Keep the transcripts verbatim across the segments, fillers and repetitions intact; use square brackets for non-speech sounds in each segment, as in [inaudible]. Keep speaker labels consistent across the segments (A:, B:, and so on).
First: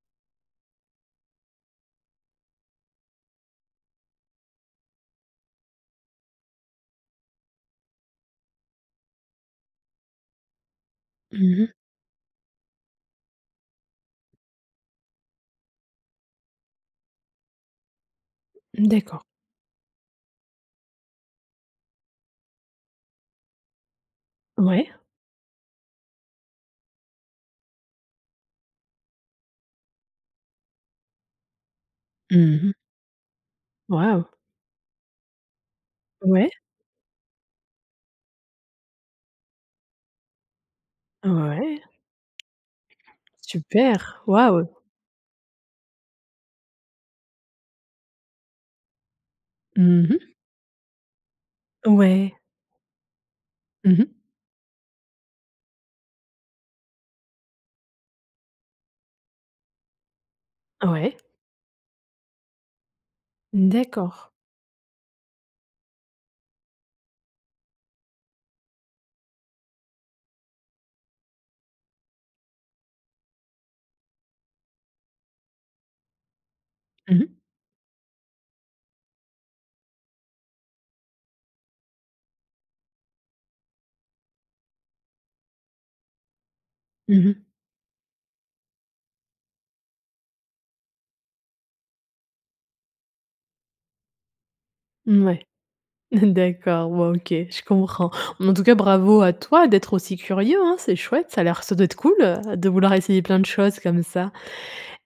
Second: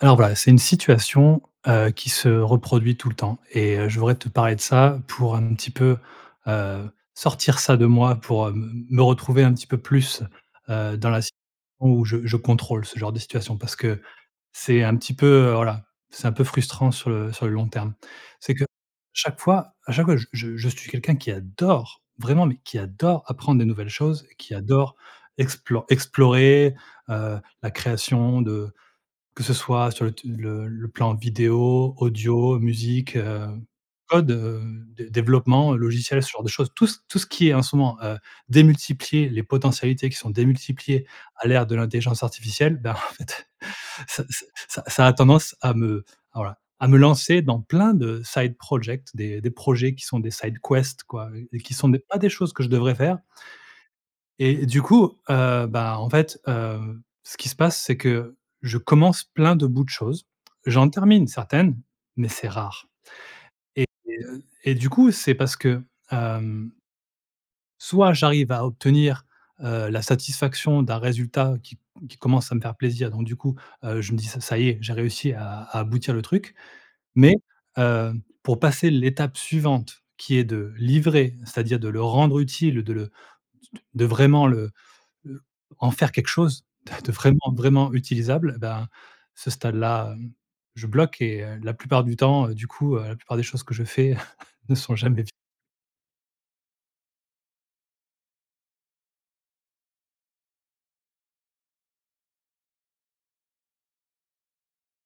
A: Alors voilà, c'est une situation, heu, qui se reproduit tout le temps et heu, je voudrais te parler de ça pour un petit peu, heu, sortir ça de moi, pour, heu, me me retrouver un petit peu plus, heu, dans la sit
B: Mmh mh.
A: on où je je contrôle ce genre de situation. Parce que c'est un petit peu, heu, voilà c'est un peu frustrant sur le sur le long terme. C'est que
B: Mmh, d'accord.
A: chaque fois à chaque fois, j je je suis quelqu'un qui adore, vraiment, mais qui adore apprendre de nouvelles choses, qui
B: Ouais.
A: adore explo explorer, heu, la création de que ce soit sur le te le le plan vidéo, audio,
B: Mmh mh.
A: musique, heu, code,
B: Waouh!
A: heu, dé développement, logiciel, ce genre de
B: Ouais.
A: choses. Tout ce tout ce qui est en ce moment, heu démultiplier les potentialités qui sont démultipliées, à l'ère de
B: Ouais.
A: l'intelligence artificielle. Ben, en fait,
B: Super,
A: ça
B: waouh!
A: ça ça a tendance à me, voilà à me lancer dans plein de side project, des des projets qui
B: Mmh
A: sont des
B: mh.
A: side quest quoi, heu, et qui sont des pas des
B: Ouais.
A: choses que je devrais faire
B: Mmh mh.
A: et du coup, heu, bah, en fait, hem, ce qui se passe c'est que, je commence plein de bouts de choses, j'en
B: Ouais.
A: termine certaines, mais c'est rare.
B: mmh,
A: Et
B: d'accord.
A: heu, et du coup c'est parce que, hem soit j'arrive à obtenir, heu, la satisfaction d'un résultat qui c qui commence à me faire plaisir donc, du coup, heu, je me dis ça ça y est j'ai réussi à à aboutir le truc
B: Mmh mh.
A: mais, hem, pour passer l'étape suivante qui est de livrer, c'est-à-dire de le rendre utile, de le s t de vraiment le, heu en faire quelque chose, de
B: Mmh mh.
A: vraiment vraiment utilisable, bah, ce stade-là, mmh, je bloque et heu, la plupart du temps, heu, du coup, la plupart des choses que je fais [chuckles] ne sont jamais fi
B: Mouais, [chuckles] d'accord, bon OK, je comprends. Bon, en tout cas, bravo à toi d'être aussi curieux, hein. C'est chouette, ça a l'air ça doit être cool, heu, de vouloir essayer plein de choses comme ça.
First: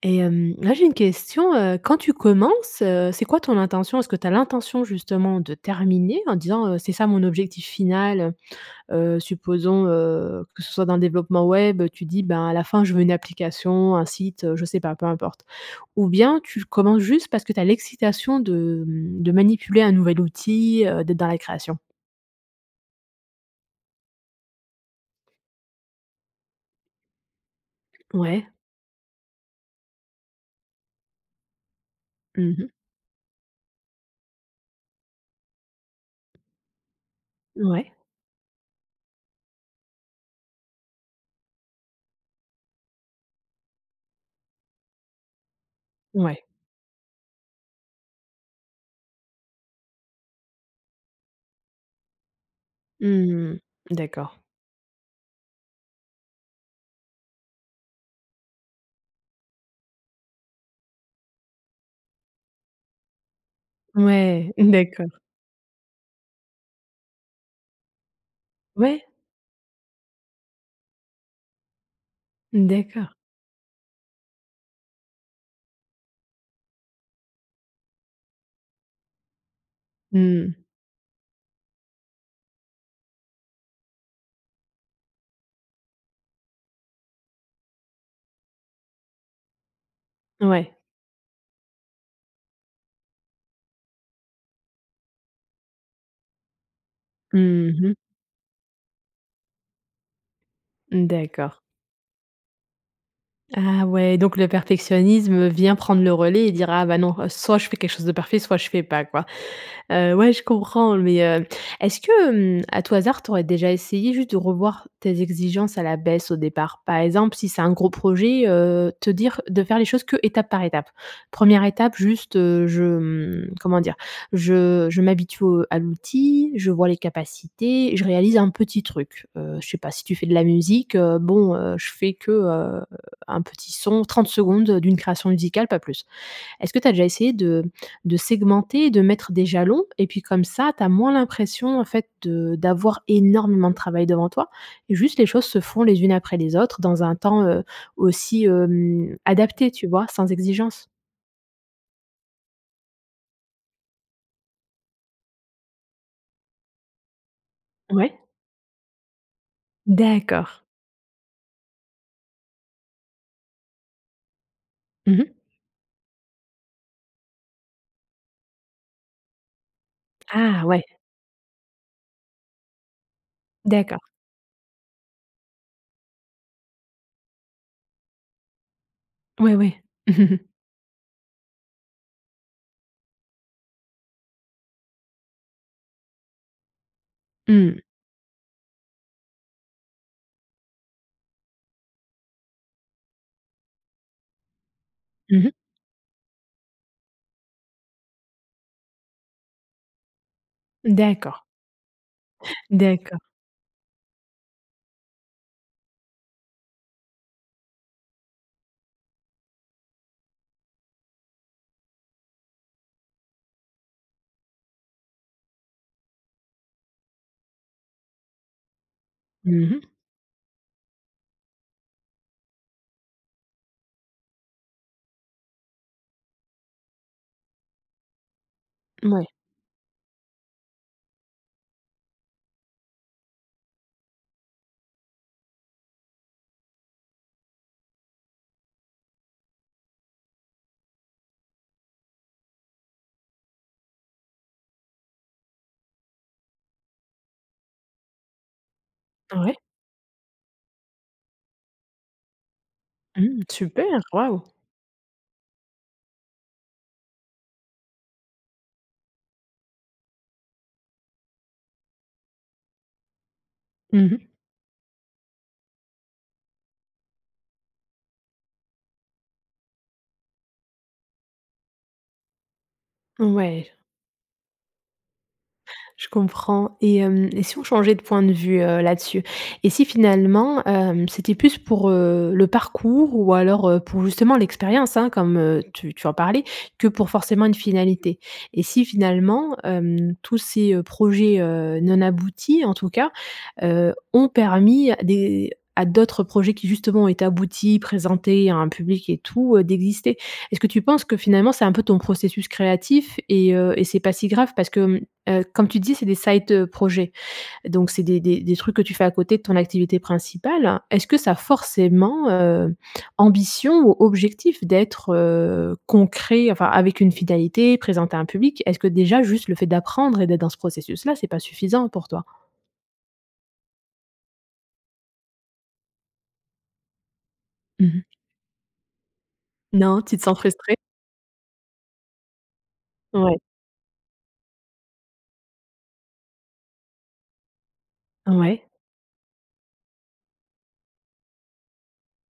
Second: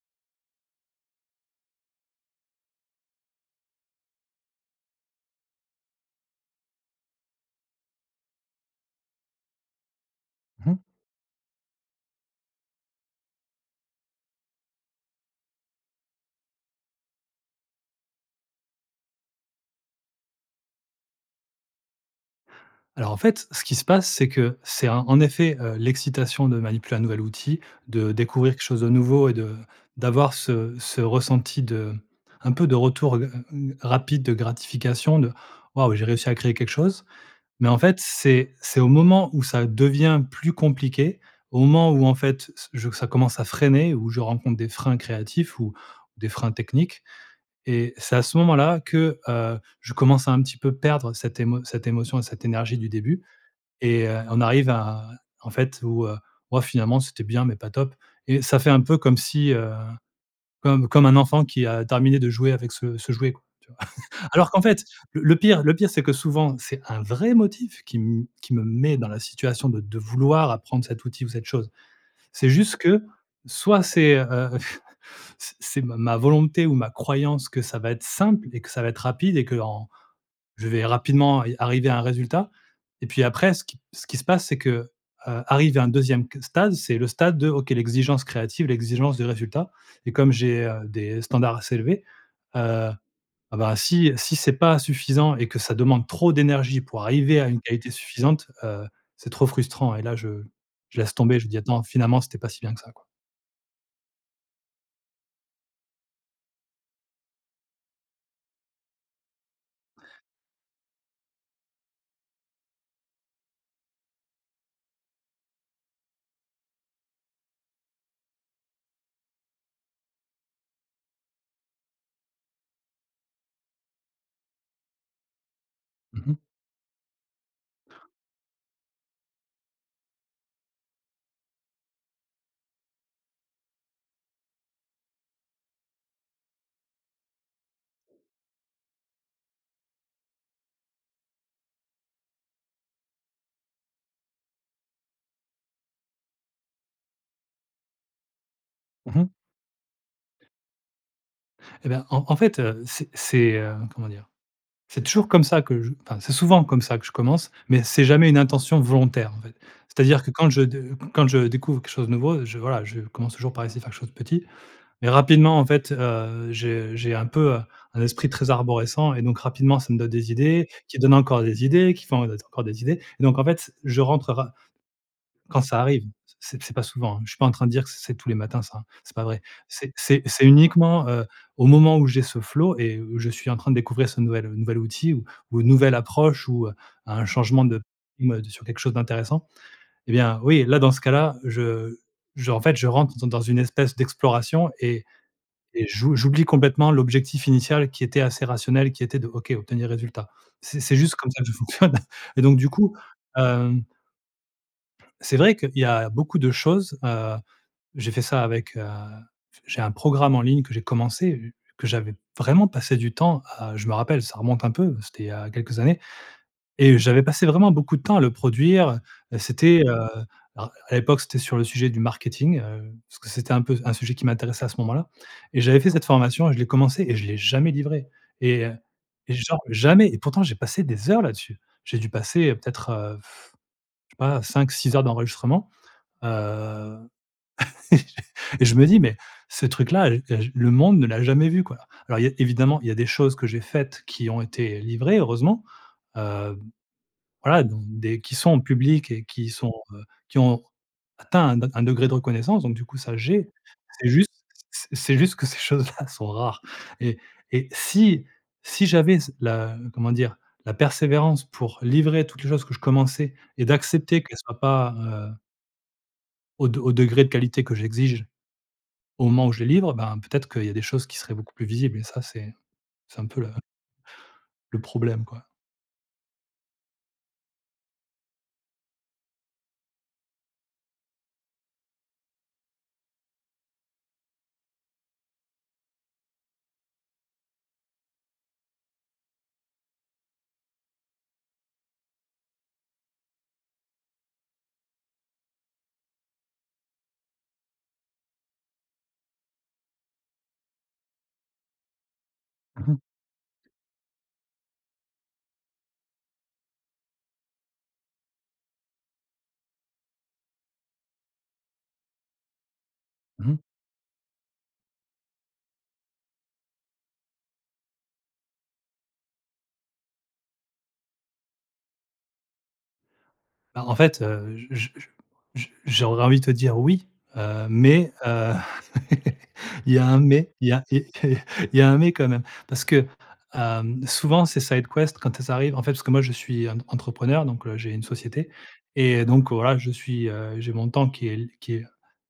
B: Et hem, là j'ai une question: heu, quand tu commences, heu, c'est quoi ton intention? Est-ce que tu as l'intention, justement, de terminer en disant, heu: «C'est ça mon objectif final»? Heu, heu supposons, heu, que
A: Mmh
B: ce
A: mh.
B: soit dans le développement web, tu dis: «Ben, à la fin je veux une application, un site». Heu, je sais pas, peu importe. Ou bien tu commences juste parce que tu as l'excitation de, mmh de manipuler un nouvel outil, heu, d'être dans la création?
A: Alors en fait, ce qui se passe, c'est que, c'est en en effet, heu, l'excitation de manipuler un nouvel outil, de
B: Ouais.
A: découvrir quelque chose de nouveau et de d'avoir ce ce ressenti de un
B: Mmh
A: peu
B: mh.
A: de retour, heu heu, hem, rapide de gratification de «Waouh! j'ai réussi à créer quelque chose». Mais en
B: Ouais.
A: fait, c'est c'est au moment où ça devient plus compliqué, au moment où, en fait, ç je veux que ça commence à freiner, où je rencontre des freins créatifs ou des
B: Ouais.
A: freins techniques et c'est à ce moment-là que, heu, je commence à un petit peu perdre cette émo cette émotion et cette énergie du début
B: Mmh.
A: et heu,
B: D'accord.
A: on arrive à en fait, où, heu, «Waouh! finalement c'était bien, mais pas top!» et ça fait un peu comme si, heu, comme comme un enfant qui a terminé de jouer avec ce ce, jouet, quoi, tu vois? [chuckles] Alors
B: Ouais,
A: qu'en fait
B: d'accord.
A: le le pire le pire c'est que souvent, c'est un vrai motif qui me qui me met
B: Ouais.
A: dans la situation de de vouloir apprendre cet outil ou cette chose. C'est juste que
B: D'accord.
A: soit c'est, heu, [chuckles] c'est c'est ma ma volonté ou ma croyance que ça va être simple et que ça va être rapide et que en
B: Mmh.
A: je vais rapidement a arriver à un résultat et puis après ce qui ce qui se passe c'est que, heu, arrivé à un deuxième qu stade, c'est le stade de OK, l'exigence créative, l'exigence de résultat et comme j'ai,
B: Ouais.
A: heu, des standards assez élevés, heu, ah, ben, si si c'est pas suffisant et que ça demande trop d'énergie pour arriver à une
B: Mmh
A: qualité
B: mh.
A: suffisante, heu, c'est trop frustrant et là, je je laisse tomber, je
B: D'accord.
A: dis: «1ttends finalement c'était pas si bien que ça, quoi».
B: Ah ouais, donc le perfectionnisme vient prendre le relais et dire: «Ah, bah non, soit je fais quelque chose de parfait, soit je fais pas, quoi», heu, ouais, je comprends, mais, heu, est-ce que, hem, à tout hasard, tu aurais déjà essayé, juste, de revoir tes exigences à la baisse au départ? Par exemple, si c'est un gros projet, heu, te dire de faire les choses que étape par étape? première étape juste, heu, je, hem, comment dire? Je je m'habitue au à
A: Mmh mh.
B: l'outil, je vois les capacités, je réalise un petit truc, heu, je sais pas si tu fais de la musique, heu, bon, heu, je fais que, heu, un petit son, trente secondes d'une création musicale, pas plus. Est-ce que tu as déjà essayé de de segmenter et de mettre des jalons et puis comme ça, tu as moins l'impression en fait de d'avoir énormément de travail devant toi et juste les choses se font les unes après les autres dans un temps, heu, aussi, hem,
A: Mmh mh.
B: adapté, tu vois? Sans exigence.
A: Eh ben, en en fait, heu, c'est c'est, heu, comment dire? C'est toujours comme ça que je enfin, c'est souvent comme ça que je commence, mais c'est
B: Ouais.
A: jamais une intention volontaire en fait. C'est-à-dire que quand je
B: D'accord.
A: de quand je découvre quelque chose de nouveau, je, voilà, je commence toujours par essayer faire quelque chose de petit. Mais
B: Mmh mh.
A: rapidement, en fait, heu, j'ai j'ai un peu, heu, un esprit très arborescent et donc rapidement, ça me donne des
B: Ah!
A: idées,
B: Ouais.
A: qui donnent encore des idées, qui font encore des idées et donc en fait, je
B: D'accord.
A: rentre ra quand ça arrive, c c c'est pas souvent. Je suis pas en train de dire que c'est c'est tous les matins ça, c'est pas vrai.
B: Ouais, ouais.
A: C'est c'est c'est
B: [chuckles]
A: uniquement, heu, au moment où j'ai ce flow et je suis en train de découvrir ce nouvel ce nouvel outil ou ou une nouvelle approche ou, heu, un changement
B: Mmh.
A: de, mmh «tu es sur quelque chose d'intéressant!». Eh bien, oui, là, dans ce cas-là, je je en fait, je rentre dans dans une espèce d'exploration et
B: Mmh mh.
A: et j'ou j'oublie complètement l'objectif initial qui était assez rationnel, qui était de: «OK, obtenir résultat». C'est c'est juste comme
B: D'accord.
A: ça que fonctionne et donc du coup,
B: D'accord.
A: hem c'est vrai qu'il y a beaucoup de choses, heu, j'ai fait ça avec, heu, j'ai un programme en ligne que j'ai commencé, que j'avais vraiment passé du temps à je me rappelle ça remonte un peu, c'était il y a quelques années et j'avais passé vraiment beaucoup de temps à le produire,
B: Mmh
A: c'était, heu,
B: mh.
A: alors à l'époque, c'était sur le sujet du marketing, heu, parce que c'était un peu un sujet qui m'intéressait à ce moment-là et j'avais fait cette formation et je l'ai commencé et je l'ai jamais livrée et
B: Mouais.
A: et genre jamais et pourtant j'ai passé des heures là-dessus. J'ai dû passer peut-être, heu, pff, je sais pas, cinq-six heures d'enregistrement, heu [laughs] et je me dis: «Mais, ce truc-là, heu, je le monde ne l'a jamais vu!», quoi. Alors, il y a évidemment, il y a des choses que j'ai faites qui ont été livrées, heureusement, heu, voilà, donc des qui sont en publiques et qui
B: Ouais.
A: sont, heu, qui ont atteint un un degré de reconnaissance donc du coup, ça,
B: Mmh.
A: j'ai.
B: Super!
A: C'est juste
B: Waouh!
A: c'est c'est juste que ces choses là sont rares et et si, si j'avais ce la comment dire? La persévérance pour livrer toutes les choses que je commençais et
B: Mmh
A: d'accepter
B: mh.
A: qu'elles soient pas, heu au de au degré de qualité que j'exige, au moment où je les livre, ben, peut-être qu'il y a des choses qui seraient beaucoup plus visibles et ça c'est c'est un peu le
B: Ouais.
A: le problème, quoi.
B: Je comprends et hem et si on changeait de point de vue, heu, là-dessus? Et si finalement, hem, c'était plus pour, heu, le parcours ou alors, heu, pour justement l'expérience, hein, comme, heu, tu tu en parlais que pour forcément une finalité? Et si finalement, hem, tous ces, heu, projets, heu, non aboutis, en tout cas, heu, ont permis à des à d'autres projets qui justement ont été aboutis, présentés à un public et tout, d'exister? Est-ce que tu penses que finalement c'est un peu ton processus
A: Mmh mh.
B: créatif et heu, et c'est pas si grave parce que, hem, heu, comme tu dis c'est des side projets, donc c'est des des des trucs que tu fais à côté de ton activité principale. Est-ce que ça a forcément, heu,
A: Mmh mh.
B: ambition ou objectif d'être, heu, concret, enfin, avec une finalité, présenté à un public. Est-ce que déjà juste, le fait d'apprendre et d'être dans ce processus-là, c'est pas suffisant pour toi?
A: Bah en fait, heu, j j j j j'aurais envie de te dire: «oui», heu,
B: Mmh mh.
A: mais, heu, [laughs] il y
B: Non?
A: a
B: Tu
A: un
B: te sens
A: mais, il y
B: frustré?
A: a il il y a un mais quand même parce que,
B: Ouais.
A: hem, souvent ces side quests quand elles arrivent, en fait, parce que moi je suis entre entrepreneur, donc, heu, j'ai une société
B: Ouais.
A: et donc voilà, je suis, heu, j'ai mon temps qui est qui est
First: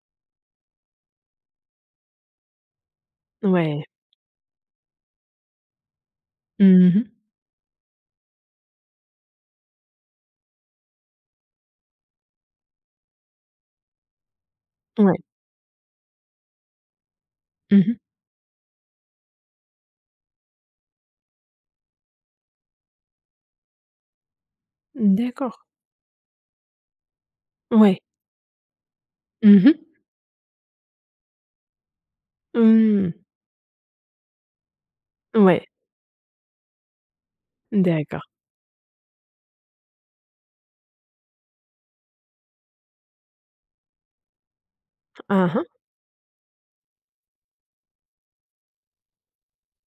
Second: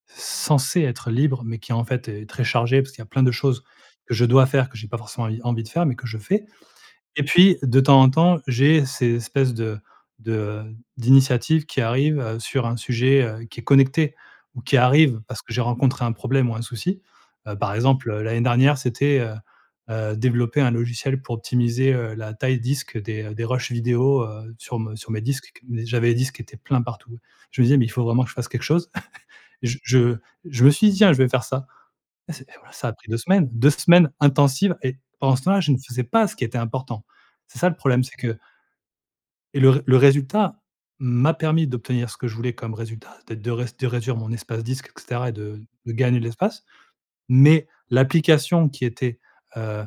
A: censé être libre, mais qui, en fait, est très chargé, parce qu'il y a plein de choses
B: Ouais.
A: que je dois faire, que j'ai pas forcément envie envie de faire mais que je fais
B: Mmh mh.
A: et puis, de temps en temps, j'ai ces espèces de de d'initiatives qui arrivent, heu, sur un sujet, heu, qui est connecté ou qui
B: Ouais.
A: arrivent parce que j'ai rencontré un problème ou un souci, heu, par
B: Mmh mh.
A: exemple, l'année dernière, c'était, heu heu, développer un logiciel pour optimiser, heu, la taille disque des des rushs vidéos, heu, sur me sur mes disques,
B: D'accord.
A: qu qu j'avais des disques qui étaient pleins partout. Je me disais: «Mais il
B: Ouais.
A: faut vraiment que je fasse quelque chose!» [chuckles]
B: Mmh
A: et
B: mh.
A: je je je me suis dit tiens, je vais faire ça et c'est et voilà ça a pris
B: Mmh.
A: deux semaines, deux semaines intensives et pendant ce temps-là,
B: Ouais.
A: je ne faisais pas ce qui était important. C'est ça le problème, c'est
B: D'accord.
A: que et le re le résultat, m'a permis d'obtenir ce que je voulais comme résultat, c'est-à-dire de réd de réduire mon espace disque et cetera et
B: Hein,
A: de
B: hein.
A: de gagner de l'espace. Mais, l'application qui était, heu,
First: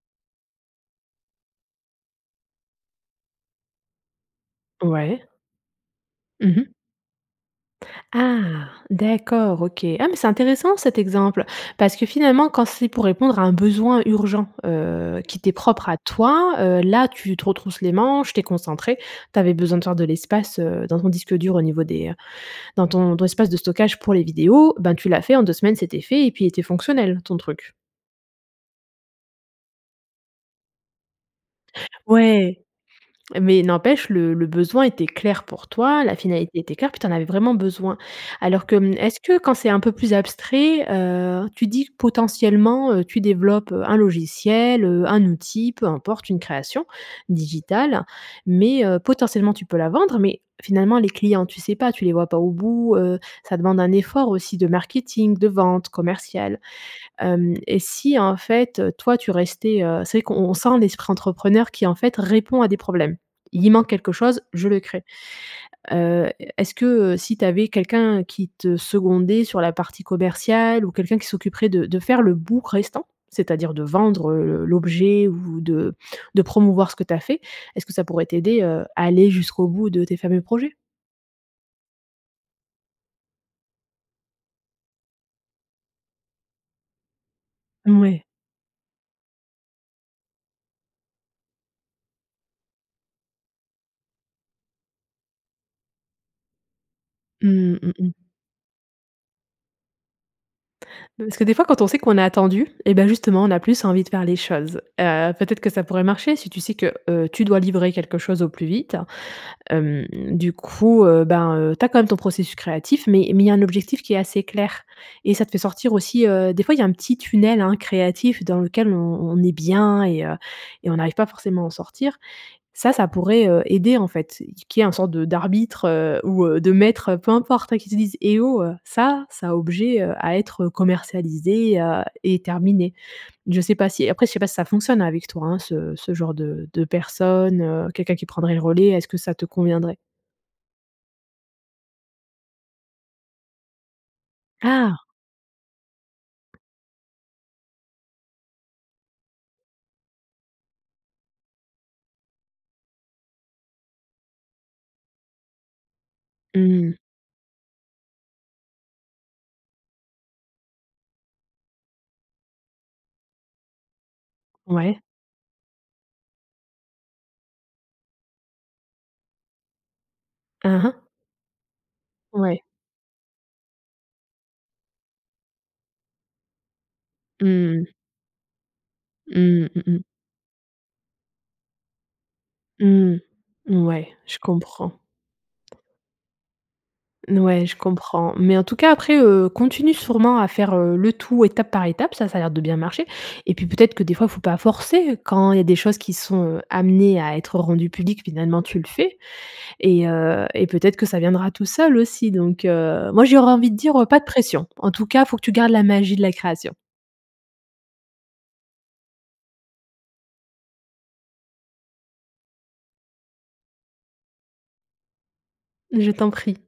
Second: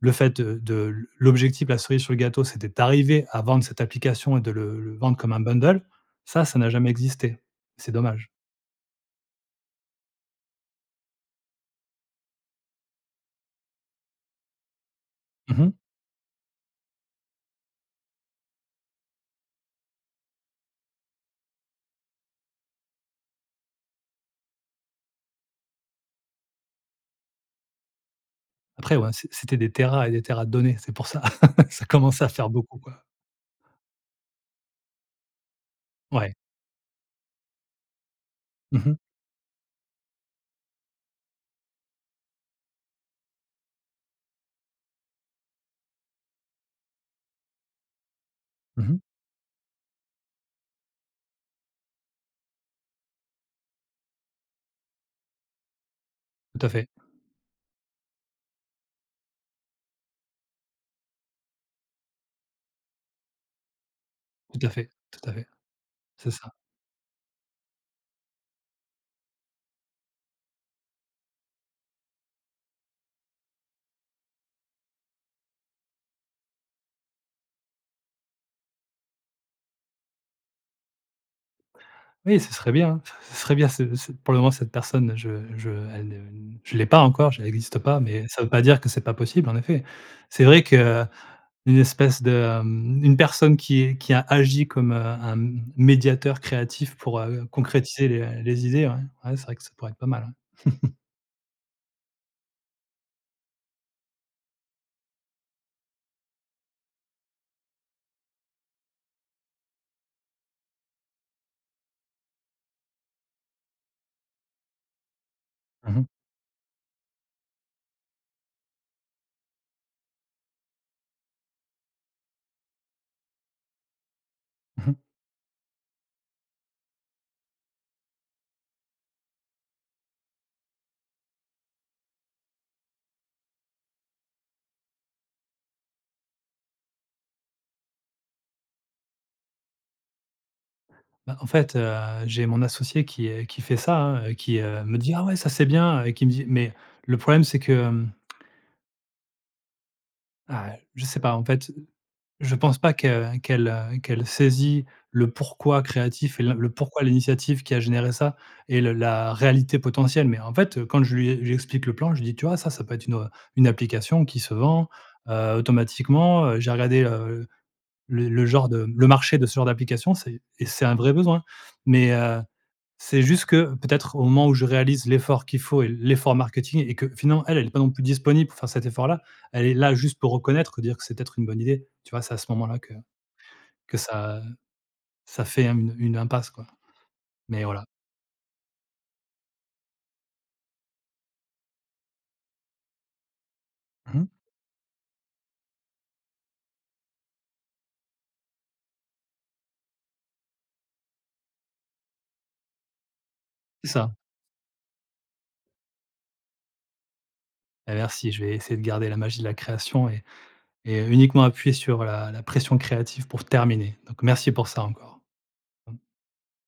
A: le fait de de l'objectif, la cerise sur le gâteau, c'était d'arriver à vendre cette application et de le le vendre
B: Ouais.
A: comme un bundle, ça,
B: Mmh
A: ça n'a
B: mh.
A: jamais existé. C'est dommage.
B: Ah, d'accord, OK. Ah, mais c'est intéressant cet exemple. Parce que finalement, quand c'est pour répondre à un besoin urgent, heu, qui t'es
A: Mmh mh.
B: propre à toi, heu, là, tu te retrousse les manches, tu es concentré, tu avais besoin de faire de l'espace, heu, dans ton disque dur au niveau des dans ton ton espace de stockage pour les vidéos, ben, tu l'as fait en deux semaines, c'était fait et puis il était fonctionnel ton truc?
A: Après ouais, c'est c'était des téras et des téras de données. C'est pour ça, [laughs] ça commençait à faire
B: Ouais.
A: beaucoup, quoi.
B: Mais n'empêche le le besoin était clair pour toi, la
A: Ouais.
B: finalité était claire, puis tu en avais vraiment besoin. Alors que
A: Mmh
B: mmh,
A: mh.
B: est-ce que quand c'est un peu plus abstrait, heu, tu te dis que potentiellement, heu, tu développes, heu, un logiciel, heu, un outil, peu importe, une création digitale, mais,
A: Mmh
B: heu
A: mh.
B: -potentiellement tu peux la vendre- mais finalement les clients tu sais pas, tu les vois pas au bout, heu, ça demande un effort aussi de marketing, de vente, commercial.
A: Tout à fait.
B: Hem et si en fait, heu, toi tu restais, heu c'est vrai qu'on on sent l'esprit entrepreneur qui en fait répond à des problèmes. Il manque quelque chose,
A: Tout
B: je
A: à
B: le
A: fait,
B: crée.
A: tout à fait.
B: Heu,
A: C'est ça.
B: est-ce que, heu, si tu avais quelqu'un qui te secondait sur la partie commerciale ou quelqu'un qui s'occuperait de de faire le bout restant, c'est-à-dire de vendre, heu, le l'objet ou de de promouvoir ce que tu as fait, est ce que ça pourrait t'aider, heu, à aller jusqu'au bout de tes fameux projets?
A: Oui, ce serait bien, hein, c ce serait bien ce ce pour le moment cette personne je je elle ne, heu je l'ai pas encore, j elle existe pas,
B: Mouais.
A: mais ça veut pas dire que c'est pas possible, en effet. C'est vrai qu'une espèce de mmh, une personne qui qui a agi comme, heu, un m médiateur créatif pour, heu,
B: Mmh, mmh
A: concrétiser les,
B: mh.
A: heu, les idées, ouais. Ouais, c'est vrai que ça pourrait être pas mal, ouais. [chuckles]
B: Heu parce que des fois, quand on sait qu'on est attendu eh ben, justement, on a plus envie de faire les choses. Heu, peut-être que ça pourrait marcher si tu sais que, heu, tu dois livrer quelque chose au plus vite. Hem, du coup, heu, ben, heu, tu as quand même ton processus créatif, mais mais il y a un objectif qui est assez clair et ça te fait sortir
A: Mmh mh.
B: aussi, heu des fois il y a un petit tunnel, hein, créatif dans lequel on on est bien et heu et on n'arrive pas forcément à en sortir. Ça, ça pourrait, heu, aider en fait, qu'il y
A: Mmh
B: ait un
A: mh.
B: sorte de d'arbitre, heu, ou, heu, de maître, heu, peu importe, hein, qui te dise: «Eh oh! Heu, ça ça a objet, heu, à être, heu, commercialisé, heu et terminé». Je sais pas si après je sais pas si ça fonctionne avec toi, hein, ce ce genre de de personne, heu, quelqu'un qui prendrait le relais, est-ce que ça te conviendrait?
A: Bah, en fait, heu, j'ai mon associé qui est qui fait ça, hein, heu, qui, heu, me
B: Ah!
A: dit: «Ah ouais, ça c'est bien» et qui me dit mais le problème, c'est que, hem ah, heu, je sais pas en fait, je pense pas que qu'elle, heu, qu'elle saisit le pourquoi créatif et l le
B: Mmh.
A: pourquoi l'initiative qui a généré ça et le la réalité potentielle. Mais en fait, heu, quand je lui e je lui explique le plan, je lui dis: «Tu vois ça ça peut être une, heu, une application qui se vend,
B: Ouais.
A: heu. Automatiquement, heu, j'ai regardé heu, le le genre de m le marché de ce genre d'application c'est et
B: Hein,
A: c'est
B: hein.
A: un vrai besoin». Mais, heu,
B: Ouais.
A: c'est juste que peut-être au moment où je réalise l'effort qu'il faut et l'effort marketing et que finalement elle, elle est pas non
B: Mmh.
A: plus disponible pour faire cet effort-là, elle
B: Mmh,
A: est
B: mmh
A: là
B: mh.
A: juste pour reconnaître, pour dire que c'est peut-être une bonne idée, tu vois? C'est à ce moment-là que
B: Mmh.
A: que
B: Mouais, je
A: ça
B: comprends.
A: ça fait, hem, une impasse, quoi.
B: N
A: Mais
B: ouais, je
A: voilà.
B: comprends. Mais en tout cas après, heu, continue sûrement à faire, heu, le tout étape par étape, ça ça a l'air de bien marcher, et puis peut-être que des
A: Mmh
B: fois,
A: mh.
B: faut pas forcer. Quand il y a des choses qui sont, heu, amenées à être rendues publiques, finalement tu le fais et heu, et peut-être que ça viendra tout seul, aussi, donc, heu, moi j'aurais envie de
A: C'est
B: dire, heu:
A: ça.
B: «Pas de pression». En tout cas, il faut que tu gardes la magie de la création.
A: Beh, merci, je vais essayer de garder la magie de la création et et heu, uniquement appuyer sur la la pression créative pour terminer. Donc merci pour ça encore. Mmh.
B: Je t'en prie.